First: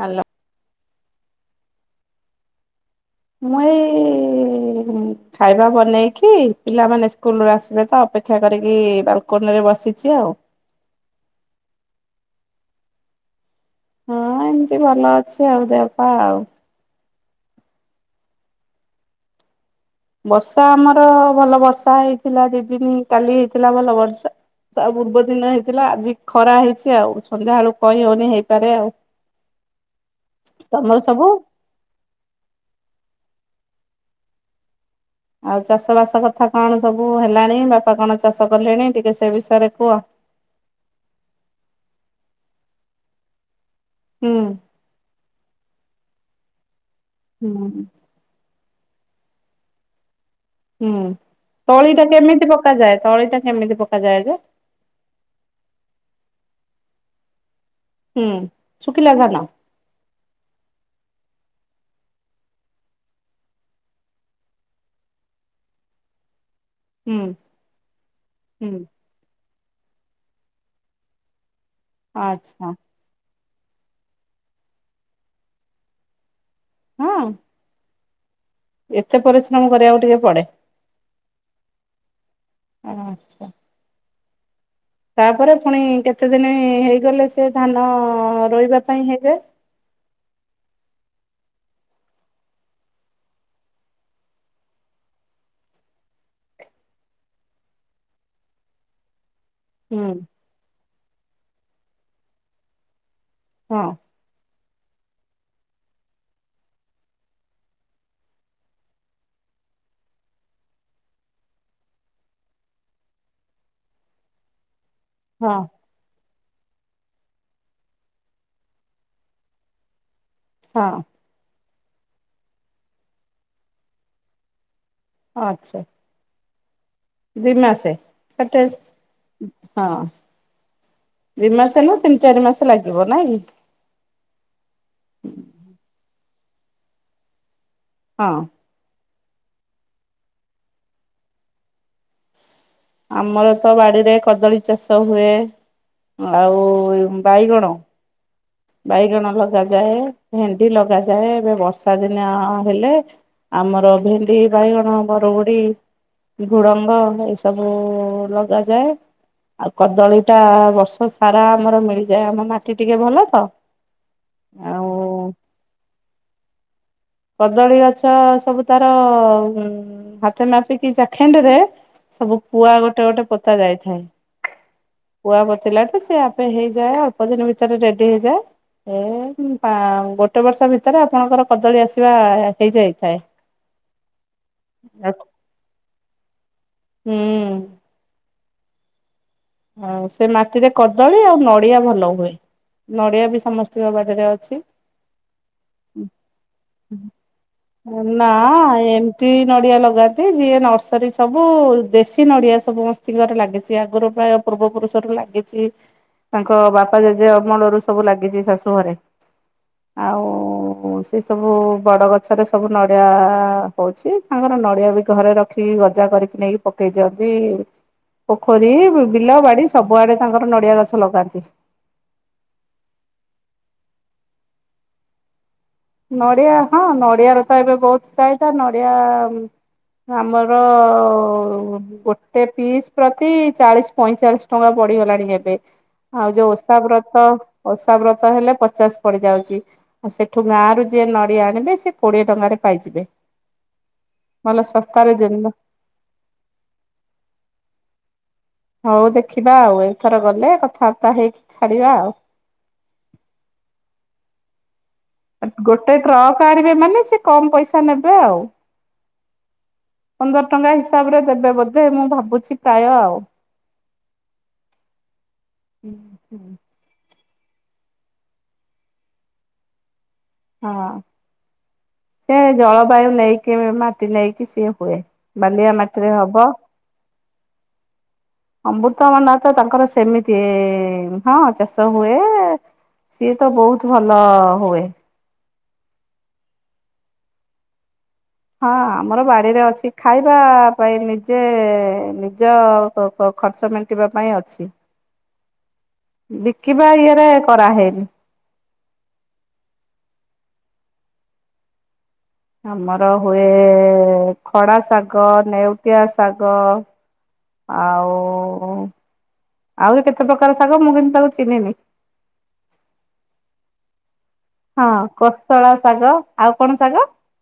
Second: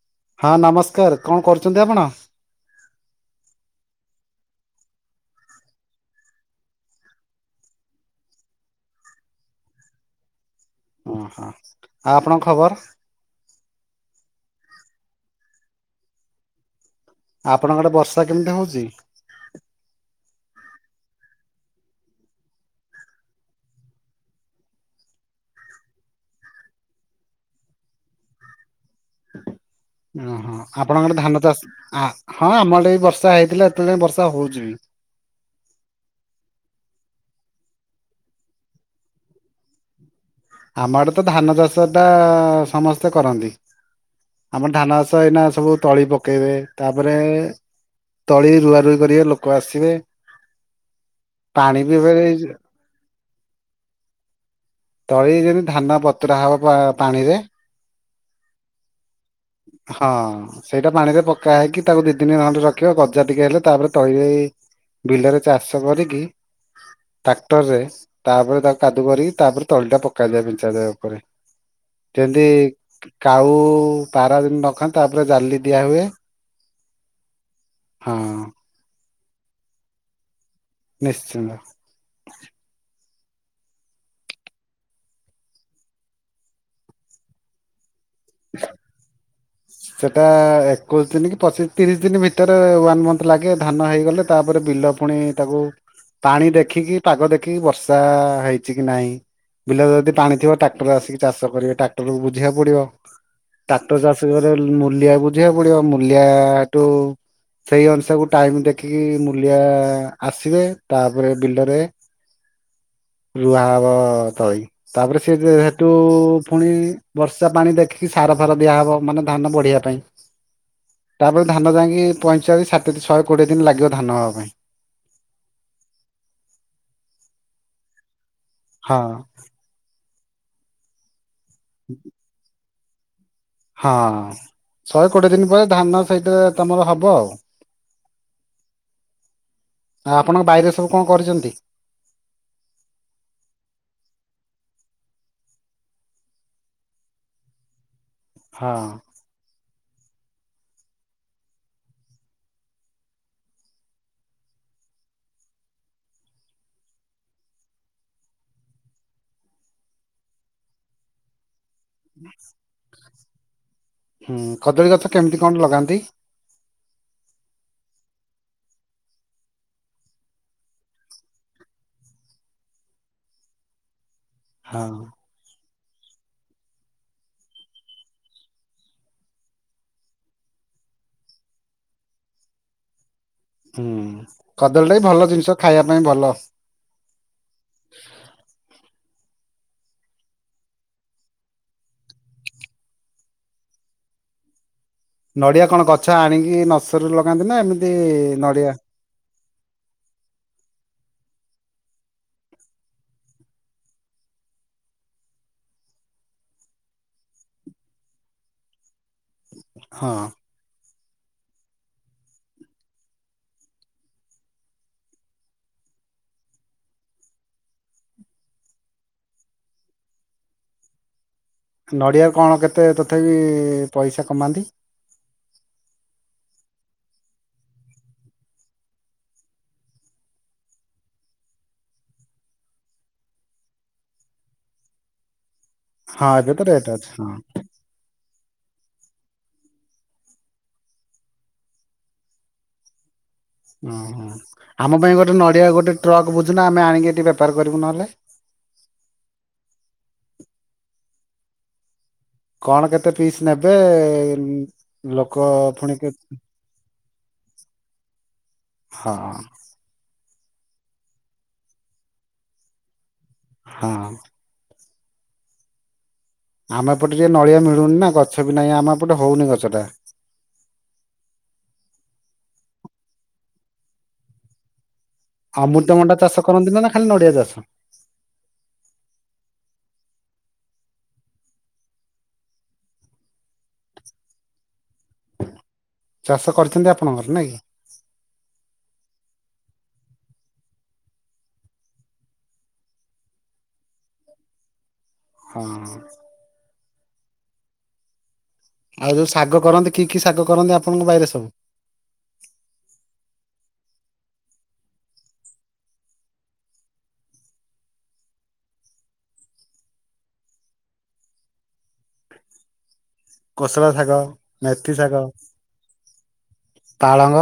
Hello ହଁ ନମସ୍କାର। କଣ କରୁଚନ୍ତି ଆପଣ? ମୁଁ ଏଇ ଖାଇବା ବନେଇ କି ପିଲାମାନେ ସ୍କୁଲ୍ ରୁ ଆସିବେ ତ ପେକ୍ଷା କରିକି ବାଲୁକୁନିରେ ବସିଚି ଆଉ। ଅଁ ହ ଆଉ ଆପଣଙ୍କ ଖବର? ହଁ ଏମତି ଭଲ ଅଛି ଆଉ ଦେହପା ଆଉ। ଆ ଆପଣଙ୍କ ଆଡ଼େ ବର୍ଷା କେମତି ହଉଚି? ବର୍ଷା ଆମର ଭଲ ବର୍ଷା ହେଇଥିଲା ଦି ଦିନି କାଲି ହେଇଥିଲା ଭଲ ବର୍ଷା। ତା ପୂର୍ବଦିନ ହେଇଥିଲା ଆଜି ଖରା ହେଇଚି ଆଉ ସନ୍ଧ୍ୟା ଅଳୁ କହି ହଉନି ହେଇପାରେ ଆଉ। ଓହୋ ତମର ଆପଣଙ୍କର ସବୁ? ଧାନ ଚାଷ୍ ଆ ହଁ ଆମ ଆଡ଼େ ଏଇ ବର୍ଷା ହେଇଥିଲା। ତେଳେ ବର୍ଷା ହୋଉଚି ବି। ଆଉ ଚାଷ ବାସ କଥା କଣ ସବୁ ହେଲାଣି ବାପା କଣ ଚାଷ କଲେଣି ଟିକେ ସେ ବିଷୟରେ କୁହ। ଆମ ଆଡ଼େ ତ ଧାନ ଚାଷଟା ସମସ୍ତେ କରନ୍ତି। ହୁଁ ଆମର ଧାନ ଚାଷ ଏଇନା ସବୁ ତଳି ପକେଇବେ। ତାପରେ ହୁଁ। ତଳି ରୁଆ ରୁଇ କରିବେ ଲୋକ ଆସିବେ। ହୁଁ ପାଣି ବି ତଳିଟା ଏବେ କେମିତି ପକାଯାଏ ତଳିଟା କେମିତି ପକାଯାଏ ଯେ? ତଳି ଯେମିତି ଧାନ ବତୁରା ହବ ପାଣିରେ। ହୁଁ ସୁ ହଁ ସେଇଟା ପାଣିରେ ପ କା ହେଇକି ତାକୁ ଦି ଦିନି ଅଣ୍ଡ ରଖିବ ଗଜା ଟିକେ ହେଲେ ତାପରେ ତଳିରେ ବିଲରେ ଚାଷ କରିକି ହୁଁ ଟାକ୍ଟର୍ ରେ ତାପରେ ତାକୁ ହୁଁ କାଦୁ କରିକି ତାପରେ ତଳିଟା ପକାଯାଏ ବିଞ୍ଚା ଯାଏ ଓପରେ ଯେଦି ଆଚ୍ଛା କାଉ ପାରା ଯେନ୍ ନଖାଁ ତାପରେ ଜାଲି ଦିଆ ହୁଏ। ହଁ? ହଁ। ଏତେ ପରିଶ୍ରମ କରିବାକୁ ଟିକେ ପଡ଼େ। ନିଶ୍ଚିନ୍ତ। ଆଚ୍ଛା। ତାପରେ ଫୁଣି କେତେ ଦିନି ହେଇଗଲେ ସିଏ ଧାନ ରୋଇବା ପାଇଁ ହେଇଯାଏ? ସେଟା ଏକୋଇଶ ଦିନ କି ପଚିଶ ତିରିଶ ଦିନ ଭିତରେ ୱାନ୍ ମନ୍ଥ ଲାଗେ, ଧାନ ହେଇଗଲେ ତାପରେ ବିଲ ପୁଣି ତାକୁ ପାଣି ଦେଖିକି, ପାଗ ଦେଖିକି, ବର୍ଷା ହେଇଛି କି ନାହିଁ ବିଲରେ ହୁଁ ଯଦି ପାଣି ଥିବ ଟ୍ରାକ୍ଟର ଆସିକି ଚାଷ କରିବେ, ଟ୍ରାକ୍ଟରକୁ ବୁଝିବାକୁ ପଡିବ ହଁ ଟ୍ରାକ୍ଟର ଚାଷ କରିଗଲେ ମୂଲିଆକୁ ବୁଝିବାକୁ ପଡିବ, ମୂଲିଆଠୁ ସେଇ ଅନୁସାକୁ ଟାଇମ ଦେଖିକି ମୂଲିଆ ଆସିବେ, ତାପରେ ବିଲରେ ରୁଆଁ ହବ ତଳି। ତାପରେ ସିଏ ସେ ହଁ ସେଠୁ, ପୁଣି ବର୍ଷା ପାଣି ଦେଖିକି ସାର ଫାର ଦିଆହବ ମାନେ ଧାନ ବଢିବା ପାଇଁ। ହଁ ତାପରେ ଧାନ ଯାଇଁକି କି ପଇଁଚାଳିଶ, ଷାଠିଏ ଶହେ କୋଡିଏ ଦିନ ଲାଗିବ ଧାନ ହବା ପାଇଁ। ଆଚ୍ଛା। ଦି ମାସେ? ସେ ଟେଷ୍ଟ ହଁ ହଁ। ଦି ମାସେ ନୁହଁ, ତିନି ଚାରି ମାସ ଲାଗିବ ନାଇଁକି? ହଁ, ଶହେକୋଡିଏ ଦିନ ପରେ ଧାନ ସେଇଟା ତମର ହବ ଆଉ। ହଁ। ଆଉ ଆପଣଙ୍କ ବାଇରେ ସବୁ କଣ କରିଚନ୍ତି? ଆମର ତ ବାଡିରେ କଦଳୀ ଚାଷ ହୁଏ ଆଉ ବାଇଗଣ, ହଁ ବାଇଗଣ ଲଗାଯାଏ ଭେଣ୍ଡି ଲଗାଯାଏ, ଏବେ ବର୍ଷା ଦିନିଅ ହେଲେ, ଆମର ଭେଣ୍ଡି, ବାଇଗଣ, ବର ବରଗୁଡ଼ି, ଝୁଡଙ୍ଗ ଏଇସବୁ ଲଗାଯାଏ। ଆଉ କଦଳୀଟା ବର୍ଷ ସାରା ଆମର ମିଳିଯାଏ। ଆମ ମାଟି ଟିକେ ଭଲ ତ ହୁଁ। ଆଉ କଦଳୀ ଗଛ କେମିତି କଣ ଲଗାନ୍ତି? କଦଳୀ ଗଛ ସବୁ ତାର, ଉଁ ହାତେ ମାପିକି ଚାଖେଣ୍ଡେରେ ସବୁ ପୁଆ ଗୋଟେ ଗୋଟେ ପୋତା ଯାଇଥାଏ। ହଁ ପୁଆ ପୋତିଲାଠୁ ସେ ଆପେ ହେଇଯାଏ, ଅଳ୍ପ ଦିନ ଭିତରେ ରେଡି ହେଇଯାଏ। ଏଇ ପା ଗୋଟେ ବର୍ଷ ଭିତରେ ଆପଣଙ୍କର କଦଳୀ ଆସିବା ହେଇଯାଇଥାଏ। ହୁଁ। କଦଳୀଟା ବି ଭଲ ଜିନିଷ ଖାଇବା ପାଇଁ ଭଲ। ହୁଁ। ଆଉ ସେ ମାଟିରେ କଦଳୀ ଆଉ ନଡିଆ ଭଲ ହୁଏ। ନଡ଼ିଆ ବି ସମସ୍ତିଙ୍କ ବାରିରେ ଅଛି। ନଡିଆ କଣ ଗଛ ଆଣିକି ନର୍ସରୀରୁ ଲଗାନ୍ତି ନା, ଏମିତି ନଡିଆ ନଡ଼ିଆ ଲଗାନ୍ତି। ଯିଏ ନର୍ସରୀ ସବୁ, ଦେଶୀ ନଡ଼ିଆ ସବୁ ସମସ୍ତିଙ୍କର ଲାଗିଚି। ଆଗରୁ ପ୍ରାୟ ପୂର୍ବ ପୁରୁଷରୁ ଲାଗିଚି, ତାଙ୍କ ବାପା ଜେଜେ ଅମଳରୁ ସବୁ ଲାଗିଚି ଶାଶୂଘରେ। ହଁ। ସେସବୁ ବଡ଼ ଗଛରେ ସବୁ ନଡ଼ିଆ ହଉଛି। ତାଙ୍କର ନଡ଼ିଆ ବି ଘରେ ରଖିକି ଗଜା କରିକି ନେଇକି ପକେଇ ଦିଅନ୍ତି, ପୋଖରୀ ବୁ ବିଲ, ବାଡି ସବୁଆଡେ ତାଙ୍କର ନଡିଆ ଗଛ ଲଗାନ୍ତି। ନଡିଆକୁ କଣ କେତେ ତଥାପି ପଇସା କମାନ୍ତି? ନଡିଆ ହଁ, ନଡିଆର ତ ଏବେ ବହୁତ ଚାହିଦା। ନଡିଆ ଆମର, ଗୋଟେ ପିସ୍ ପ୍ରତି ଚାଳିଶ, ପଇଁଚାଳିଶ ଟଙ୍କା ପଡି ପଡିଗଲାଣି ଏବେ। ଆଉ ହଁ ଯୋଉ ଏବେ ତ ଓଷା ରେଟ୍ ଅଛି ବ୍ରତ, ହଁ ଓଷା ବ୍ରତ ହେଲେ ପଚାଶ ପଡିଯାଉଛି। ଆଉ ସେଠୁ ଗାଁରୁ ଯିଏ ନଡିଆ ଆଣିବେ, ସିଏ କୋଡିଏ ଟଙ୍କାରେ ପାଇଯିବେ। ଓଁ ହ। ଭଲ ଆମ ଶସ୍ତାରେ ପାଇଁ ଗୋଟେ ଦିନ ନଡିଆ ଗୋଟେ ଟ୍ରକ୍ ବୁଝୁନା, ଆମେ ଆଣିକି ଏଠି ବେପାର କରିବୁ ନହେଲେ? ହଉ ଦେଖିବା ଆଉ, ଏଥର ଗଲେ କଥାବାର୍ତ୍ତା ହେଇକି ଛାଡିବା ଆଉ। କଣ କେତେ ପିସ୍ ନେବେ ଲୋକ ପୁଣି ଗୋଟେ କେ ଟ୍ରକ୍ ଆଣିବେ ମାନେ, ସେ କମ ପଇସା ନେବେ ଆଉ। ହଁ। ପନ୍ଦର ଟଙ୍କା ହିସାବରେ ଦେବେ ବୋଧେ, ମୁଁ ଭାବୁଛି ପ୍ରାୟ ଆଉ। ହଁ। ହୁଁ ହୁଁ। ଆମେ ଏପଟେ ଟିକେ ନଳିଆ ମିଳୁନି ନା ଗଛ ବି ନାଇଁ ଆମ ଏପଟେ ହଉନି ଗଛଟା। ହଁ ସେ ଜଳବାୟୁ ନେଇକି ବି ମାଟି ନେଇକି ସିଏ ହୁଏ। ବାଲିଆ ଅମୃତ ମାଟିରେ ଭଣ୍ଡା ଚାଷ କରନ୍ତି ନା ନା ଖାଲି ନଡିଆ ଚାଷ? ଅମୃତ ଭଣ୍ଡା ତ ତାଙ୍କର ସେମି ତି ହଁ ଚାଷ ହୁଏ ସିଏ ତ ବହୁତୁ ଭଲ ହୁଏ। ଚାଷ କରିଛନ୍ତି ଆପଣଙ୍କର ନାଇଁ କି? ହଁ ଆମର ବାଡିରେ ଅଛି ଖାଇବା ପାଇଁ ନିଜେ ନିଜ କ କ ଖର୍ଚ୍ଚ ମେଣ୍ଟିବା ପାଇଁ ଅଛି। ହଁ। କିବା ଇଏରେ କରାହେଇନି। ଆଉ ଯୋଉ ଶାଗ କରନ୍ତି କି କି ଶାଗ କରନ୍ତି ଆପଣଙ୍କ ବାଇରେ ସବୁ? ଆମର ହୁଏ ଖଡା ଶାଗ, ନେଉଟିଆ ଶାଗ। ଆଉ ଆହୁରି କେତେ ପ୍ରକାର ଶାଗ ମୁଁ କିନ୍ତୁ ତାକୁ ଚିହ୍ନିନି। କୋଶଳା ଶାଗ। ମେଥି ହଁ ଶାଗ କୋଶଳା ଶାଗ ଆଉ କଣ ଶାଗ? ପାଳଙ୍ଗ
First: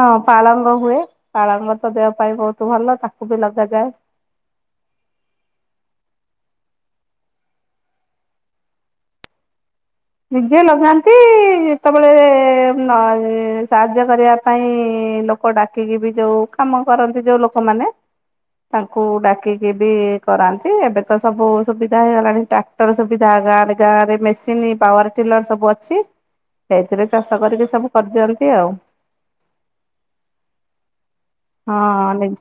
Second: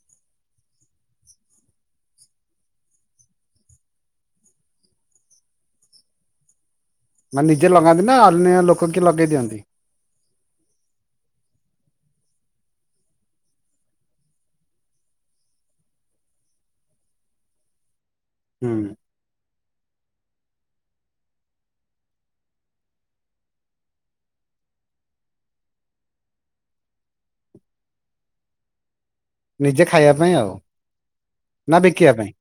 ହଁ ପାଳଙ୍ଗ ହୁଏ ପାଳଙ୍ଗ ତ ଦେହ ପାଇଁ ବହୁତ ଭଲ ତାକୁ ବି ଲଗାଯାଏ। ମାନେ ନିଜେ ଲଗାନ୍ତି ନା ଅନ୍ୟ ଲୋକ କିଏ ଲଗେଇ ଦିଅନ୍ତି? ନିଜେ ଲଗାନ୍ତି ଯେତେବେଳେ ନ ଏ ସାହାଯ୍ୟ କରିବା ପାଇଁ ଇଁ ଲୋକ ଡାକିକି ବି ଯୋଉ କାମ କରନ୍ତି ଯୋଉ ଲୋକମାନେ ହୁଁ ତାଙ୍କୁ ଡା କି କି ବି କରାନ୍ତି ଏବେ ତ ସବୁ ସୁବିଧା ହେଇଗଲାଣି ଟ୍ରାକ୍ଟର ସୁବିଧା ଗାଁରେ ଗାଁରେ ମେସିନି ପାୱାର ଟିଲର ସବୁ ଅଛି। ସେଇଥିରେ ଚାଷ କରିକି ସବୁ କରଦିଅନ୍ତି ଆଉ। ନିଜେ ଖାଇଆ ପାଇଁ ଆଉ। ନା ହଁ ବିକିବା ପାଇଁ ନିଜ୍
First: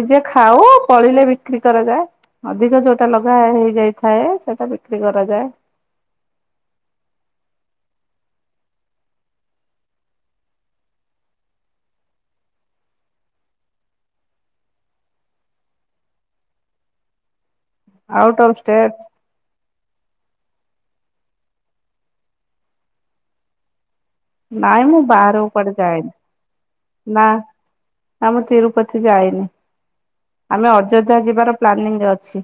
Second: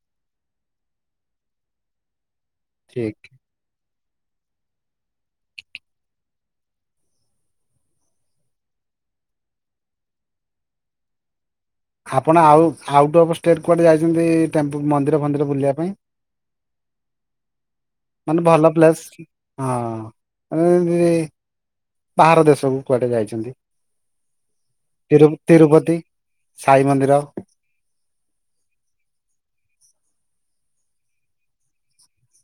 ନିଜେ ଖାଉ ଫଳିଲେ ବିକ୍ରି କରାଯାଏ। ଅଧିକ ଯୋଉଟା ଠିକ ଲଗା ହେଇଯାଇଥାଏ ସେଇଟା ବିକ୍ରି କରାଯାଏ। ଆପଣ ଆଉ ଆଉଟ ଅଫ ଷ୍ଟେଟ୍ କୁଆଡେ ଯାଇଚନ୍ତି ଟେମ୍ପୁ ମନ୍ଦିର ଫନ୍ଦିର ବୁଲିଆ ପାଇଁ? ଆଉଟ୍ ମାନେ ଅଫ୍ ଭଲ ଷ୍ଟେଟ ପ୍ଲେସ ହଁ। ମାନେ ଯେମତି ବାହାର ଦେଶକୁ କୁଆଡେ ଯାଇଛନ୍ତି? ନାଇଁ ମୁଁ ତିରୁ ବାହାରକୁ କୁଆଡେ ତିରୁପତି ଯାଏନି। ସାଇ ମନ୍ଦିର ନା ନା ମୁଁ ତିରୁପତି ଯାଇନି। ଆମେ ଅଯୋଧ୍ୟା ଯିବାର ପ୍ଲାନିଂ ଅଛି।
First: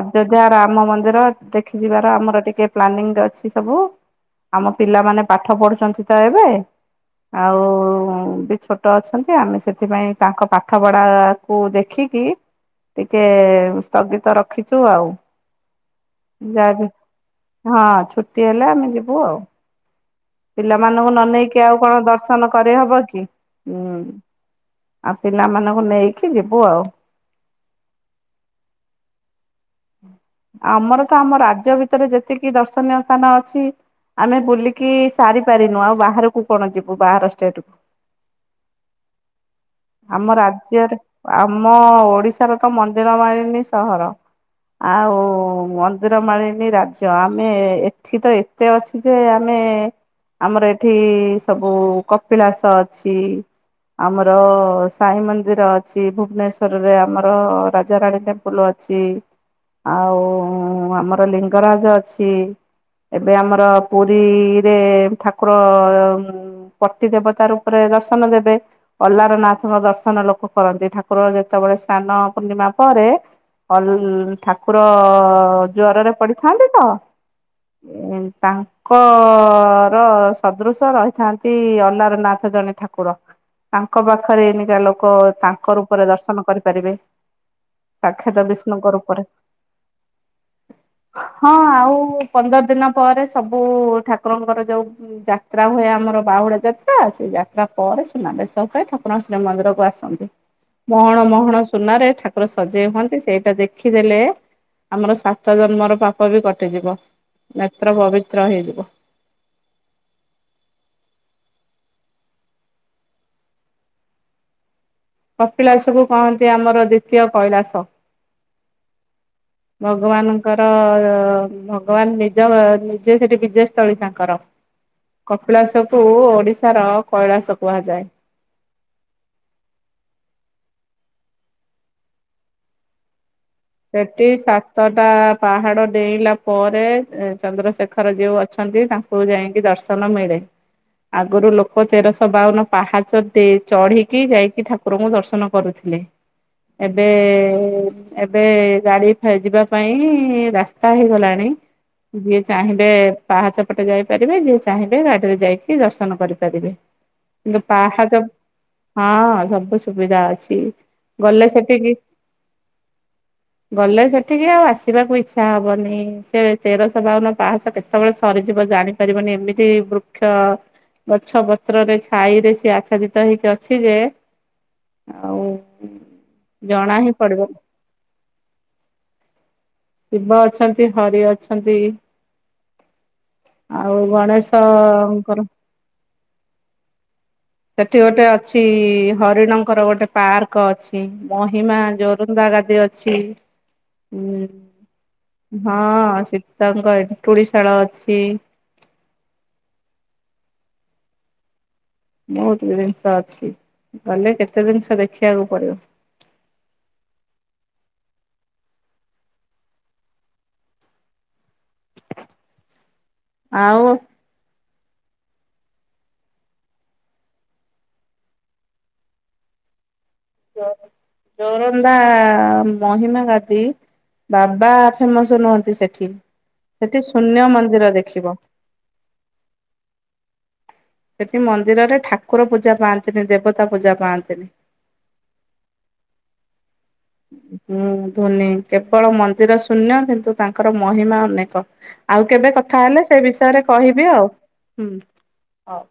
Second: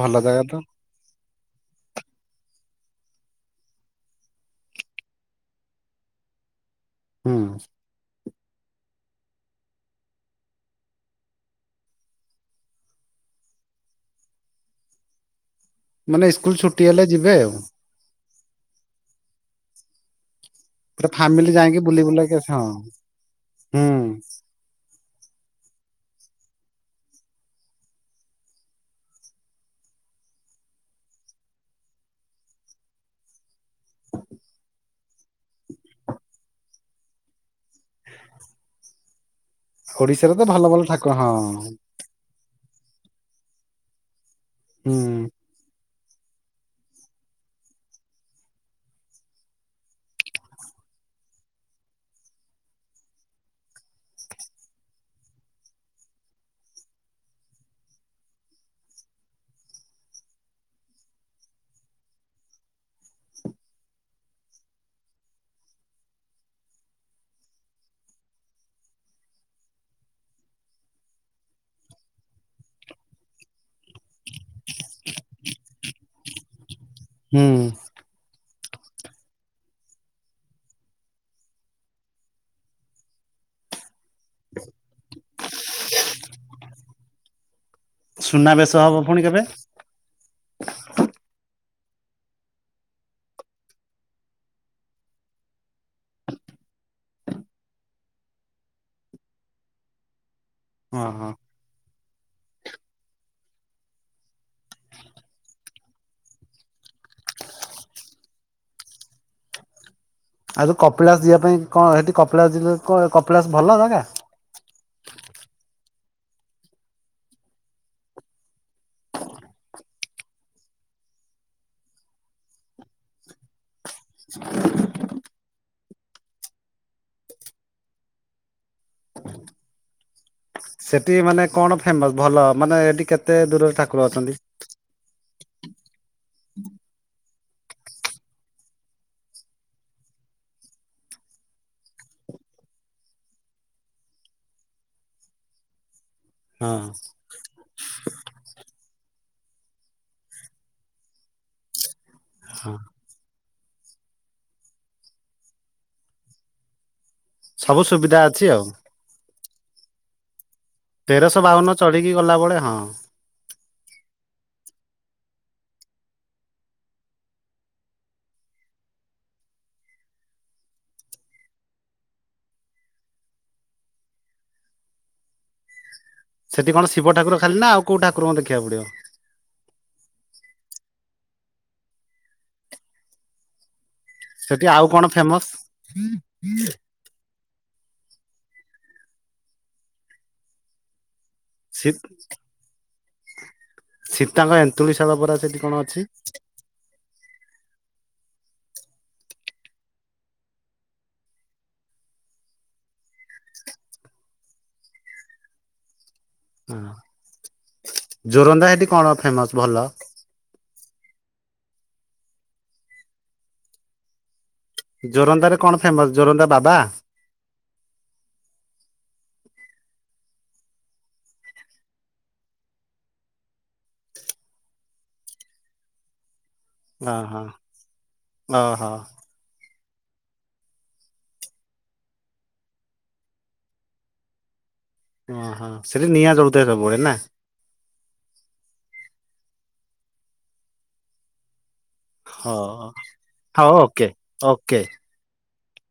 ଭଲ ଜାଗା ତ ରାମ ମନ୍ଦିର ଦେଖିଯିବାର ଆମର ଟିକେ ପ୍ଲାନିଂ ଅଛି ସବୁ ଆମ ପିଲାମାନେ ପାଠ ପଢୁଛନ୍ତି ତ ଏବେ ହୁଁ ଆଉ ବି ଛୋଟ ଅଛନ୍ତି ଆମେ ସେଥିପାଇଁ ତାଙ୍କ ପାଠପଢା କୁ ଦେଖିକି ଟିକେ ସ୍ଥଗିତ ରଖିଛୁ ଆଉ। ମାନେ ସ୍କୁଲ ଛୁଟି ଯାହାବି ହେଲେ ଯିବେ ଆଉ ହଁ ଛୁଟି ହେଲେ ଆମେ ଯିବୁ ଆଉ। ପିଲାମାନଙ୍କୁ ପୁରା ନ ଫ୍ୟାମିଲି ନେଇକି ଆଉ ଯାଇକି କଣ ବୁଲି ବୁଲାକି ଦର୍ଶନ ଆସ। ହଁ କରି ହବ କି ହୁଁ। ଆଉ ପିଲାମାନଙ୍କୁ ନେଇକି ଯିବୁ ଆଉ। ଆମର ତ ଆମ ରାଜ୍ୟ ଭିତରେ ଯେତିକି ଦର୍ଶନୀୟ ସ୍ଥାନ ଅଛି ଆମେ ବୁଲିକି ସାରି ପାରିନୁ ଆଉ ବାହାରକୁ କଣ ଯିବୁ ବାହାର ଷ୍ଟେଟ କୁ। ହ। ଆମ ରାଜ୍ୟରେ ଠାକୁର ହଁ ଆମ ଓଡ଼ିଶାର ତ ମନ୍ଦିର ମାଳିନୀ ସହର। ହୁଁ ଆଉ ମ ନ୍ଦିର ମାଳିନୀ ରାଜ୍ୟ ଆମେ ଏଠି ତ ଏତେ ଅଛି ଯେ ଆମେ ଆମର ଏଠି ସବୁ କପିଳାସ ଅଛି। ଆମର ସାଇ ମନ୍ଦିର ଅଛି ଭୁବନେଶ୍ବରରେ ଆମର ରାଜାରାଣୀ ଟେମ୍ପୁଲ ଅ ଛି, ଆଉ ଆମର ଲିଙ୍ଗରାଜ ଅଛି। ଏବେ ଆମର ପୁରୀରେ ଠାକୁର ଉଁ, ପତି ଦେବତା ରୂପରେ ଦର୍ଶନ ଦେବେ ଅଲ୍ଲାର ନାଥଙ୍କ ଦର୍ଶନ ଲୋକ କରନ୍ତି। ଠାକୁର ଯେତେବେଳେ ସ୍ନାନ ପୂର୍ଣ୍ଣମା ପ ପରେ ଅଲ ଠାକୁର ଜ୍ୱରରେ ପଡିଥାନ୍ତି ତ। ହୁଁ। କ କର ସଦୃଶ ରହିଥାନ୍ତି ଅଲାରନାଥ ଜଣେ ଠାକୁର। ତା ତାଙ୍କ ପାଖରେ ଏନିକା ଲୋକ ତାଙ୍କ ରୂପରେ ଦର୍ଶନ କରିପାରିବେ। ସାକ୍ଷାତ ସୁନାବେଶ ବିଷ୍ଣୁଙ୍କ ହବ ରୂପରେ ପୁଣି କେବେ? କୁ ପନ୍ଦର ଦିନ ପରେ ସବୁ ଠାକୁରଙ୍କର ଯୋଉ ଯାତ୍ରା ହୁଏ ଆମର ବାହୁଡା ଯାତ୍ରା ସେ ଯାତ୍ରା ପରେ ସୁନାବେଶ [inaudible] ଠାକୁର ଶ୍ରୀ ମନ୍ଦିରକୁ ଆସନ୍ତି। ମହଣ ଓହୋ ମହଣ ସୁନାରେ ଠାକୁର ସଜେଇ ହୁଅନ୍ତି ସେଇଟା ଦେଖିଦେଲେ ଆମର ସାତ ଜନ୍ମର ପାପ ବି କଟିଯିବ। ନେତ୍ର ପବିତ୍ର ହେଇଯିବ। ଆଉ ତ କପିଳାସ ଯିବା ପାଇଁ କଣ ସେଠି କପିଳାସ ଯିଲ କଣ କପିଳାସ ଭଲ ଜାଗା? କପିଳାସକୁ କହନ୍ତି ଆମର ଦ୍ୱିତୀୟ କୈଳାସ। ଭଗବାନଙ୍କର ଭଗବାନ ନିଜ ନିଜେ ସେଠି ବିଜୟ ସ୍ଥଳୀ ତାଙ୍କର। କପିଳାସ କୁ ଓଡିଶାର କୈଳାସ କୁହାଯାଏ। ସେଠି ମାନେ କଣ ଫେମସ୍ ଭଲ ମାନେ ଏଠି କେ ସେଟି ସାତଟା ପାହାଡ ଡେଇଁଲା ପରେ ଏ ଚନ୍ଦ୍ରଶେଖର ଯୋଉ ଅଛନ୍ତି ତାଙ୍କୁ ଯାଇକି ଦର୍ଶନ ମିଳେ। ଆଗରୁ ଲୋକ ତେରଶ ବାଉନ ପାହାଚ ତେ-ଚଢିକି ଯାଇକି ଠାକୁରଙ୍କୁ ଦର୍ଶନ କରୁଥିଲେ। ହଁ ଏବେ ଏବେ ଗାଡି ଫେ ଯିବା ପାଇଁ ରାସ୍ତା ହେଇଗଲାଣି। ଯିଏ ହଁ। ଚାହିଁବେ ପାହାଚ ପଟେ ଯାଇପାରିବେ ଯିଏ ଚାହିଁବେ ଗାଡିରେ ଯାଇକି ଦର୍ଶନ କରିପାରିବେ। କିନ୍ତୁ ସବୁ ପାହାଚ ସୁବିଧା ଅଛି ଆଉ ହଁ ସବୁ ସୁବିଧା ଅଛି। ତେରଶହ ଗଲେ ବାଉନ ସେଠିକି ଚଢ଼ିକି ଗଲାବେଳେ ହଁ। ଗଲେ ସେଠିକି ଆଉ ଆସିବାକୁ ଇଚ୍ଛା ହବନି। ସେ ତେରଶହ ବାଉନ ପାହଚ କେତେବେଳେ ସ ଯିବ ଜାଣିପାରିବନି ଏମିତି ବୃକ୍ଷ ଗଛ ପତ୍ରରେ ଛାଇ ରେ ସିଏ ଆଚ୍ଛାଦିତ ହେଇକି ଅଛି ଯେ ଆଉ ସେଠି କଣ ଜଣା ହିଁ ଶିବ ଠାକୁର ପଡିବନି ଖାଲି ନା ଆଉ କଉଠା ଶିବ ଅଛନ୍ତି ହରି ଟି ଅଛନ୍ତି ଆ ଆଉ ସେଠି ଆଉ କଣ ଫେମସ? ଗଣେଶଙ୍କର। ସେଠି ଗୋଟେ ଅଛି ହରିଣଙ୍କର ଗୋଟେ ପାର୍କ ଅଛି। ମହିମା ସୀ ଯୋରୁନ୍ଦା ଗାଦି ଅଛି। ସୀତାଙ୍କ ଏନ୍ତୁଳିଶାଳ ପରା ସେଠି [unintelligible] କଣ ଅଛି? ହଁ ସୀତାଙ୍କ ଏନ୍ତୁଡିଶାଳ ଅଛି। ବହୁତ ବି ଜିନିଷ ଅଛି। ଗଲେ କେତେ ଜିନିଷ ଦେଖିବାକୁ ପଡିବ। ହଁ ଯୋରନ୍ଦା ସେଠି କଣ ଫେମସ୍ ଭଲ? ଆଉ ଯୋରନ୍ଦା ରେ କଣ ଫେମସ୍ ଯୋରନ୍ଦା ବାବା? ଯୋର ଯୋରନ୍ଦା ମହିମା ଗାଧି। ବାବା ଫେମସ୍ ନୁହନ୍ତି ସେଠି। ସେଠି ଓହୋ ଶୂନ୍ୟ ମନ୍ଦିର ଦେଖିବ। ଓହୋ ସେଠି ମନ୍ଦିରରେ ଠାକୁର ପୂଜା ପାଆନ୍ତିନି ଦେବତା ପୂଜା ପାଆନ୍ତିନି। ଓହୋ! ସେଠି ନିଆଁ ଜଳୁଥାଏ ସବୁବେଳେ। ନା? ହୁଁ, ଧୋନି କେବଳ ମନ୍ଦିର ଶୂନ୍ୟ କିନ୍ତୁ ତାଙ୍କର ମହିମା ଅନେକ। ଆଉ କେବେ କଥା ହଁ ହେଲେ ସେ ବିଷୟରେ କହିବି ଆଉ। ହୁଁ ହଉ।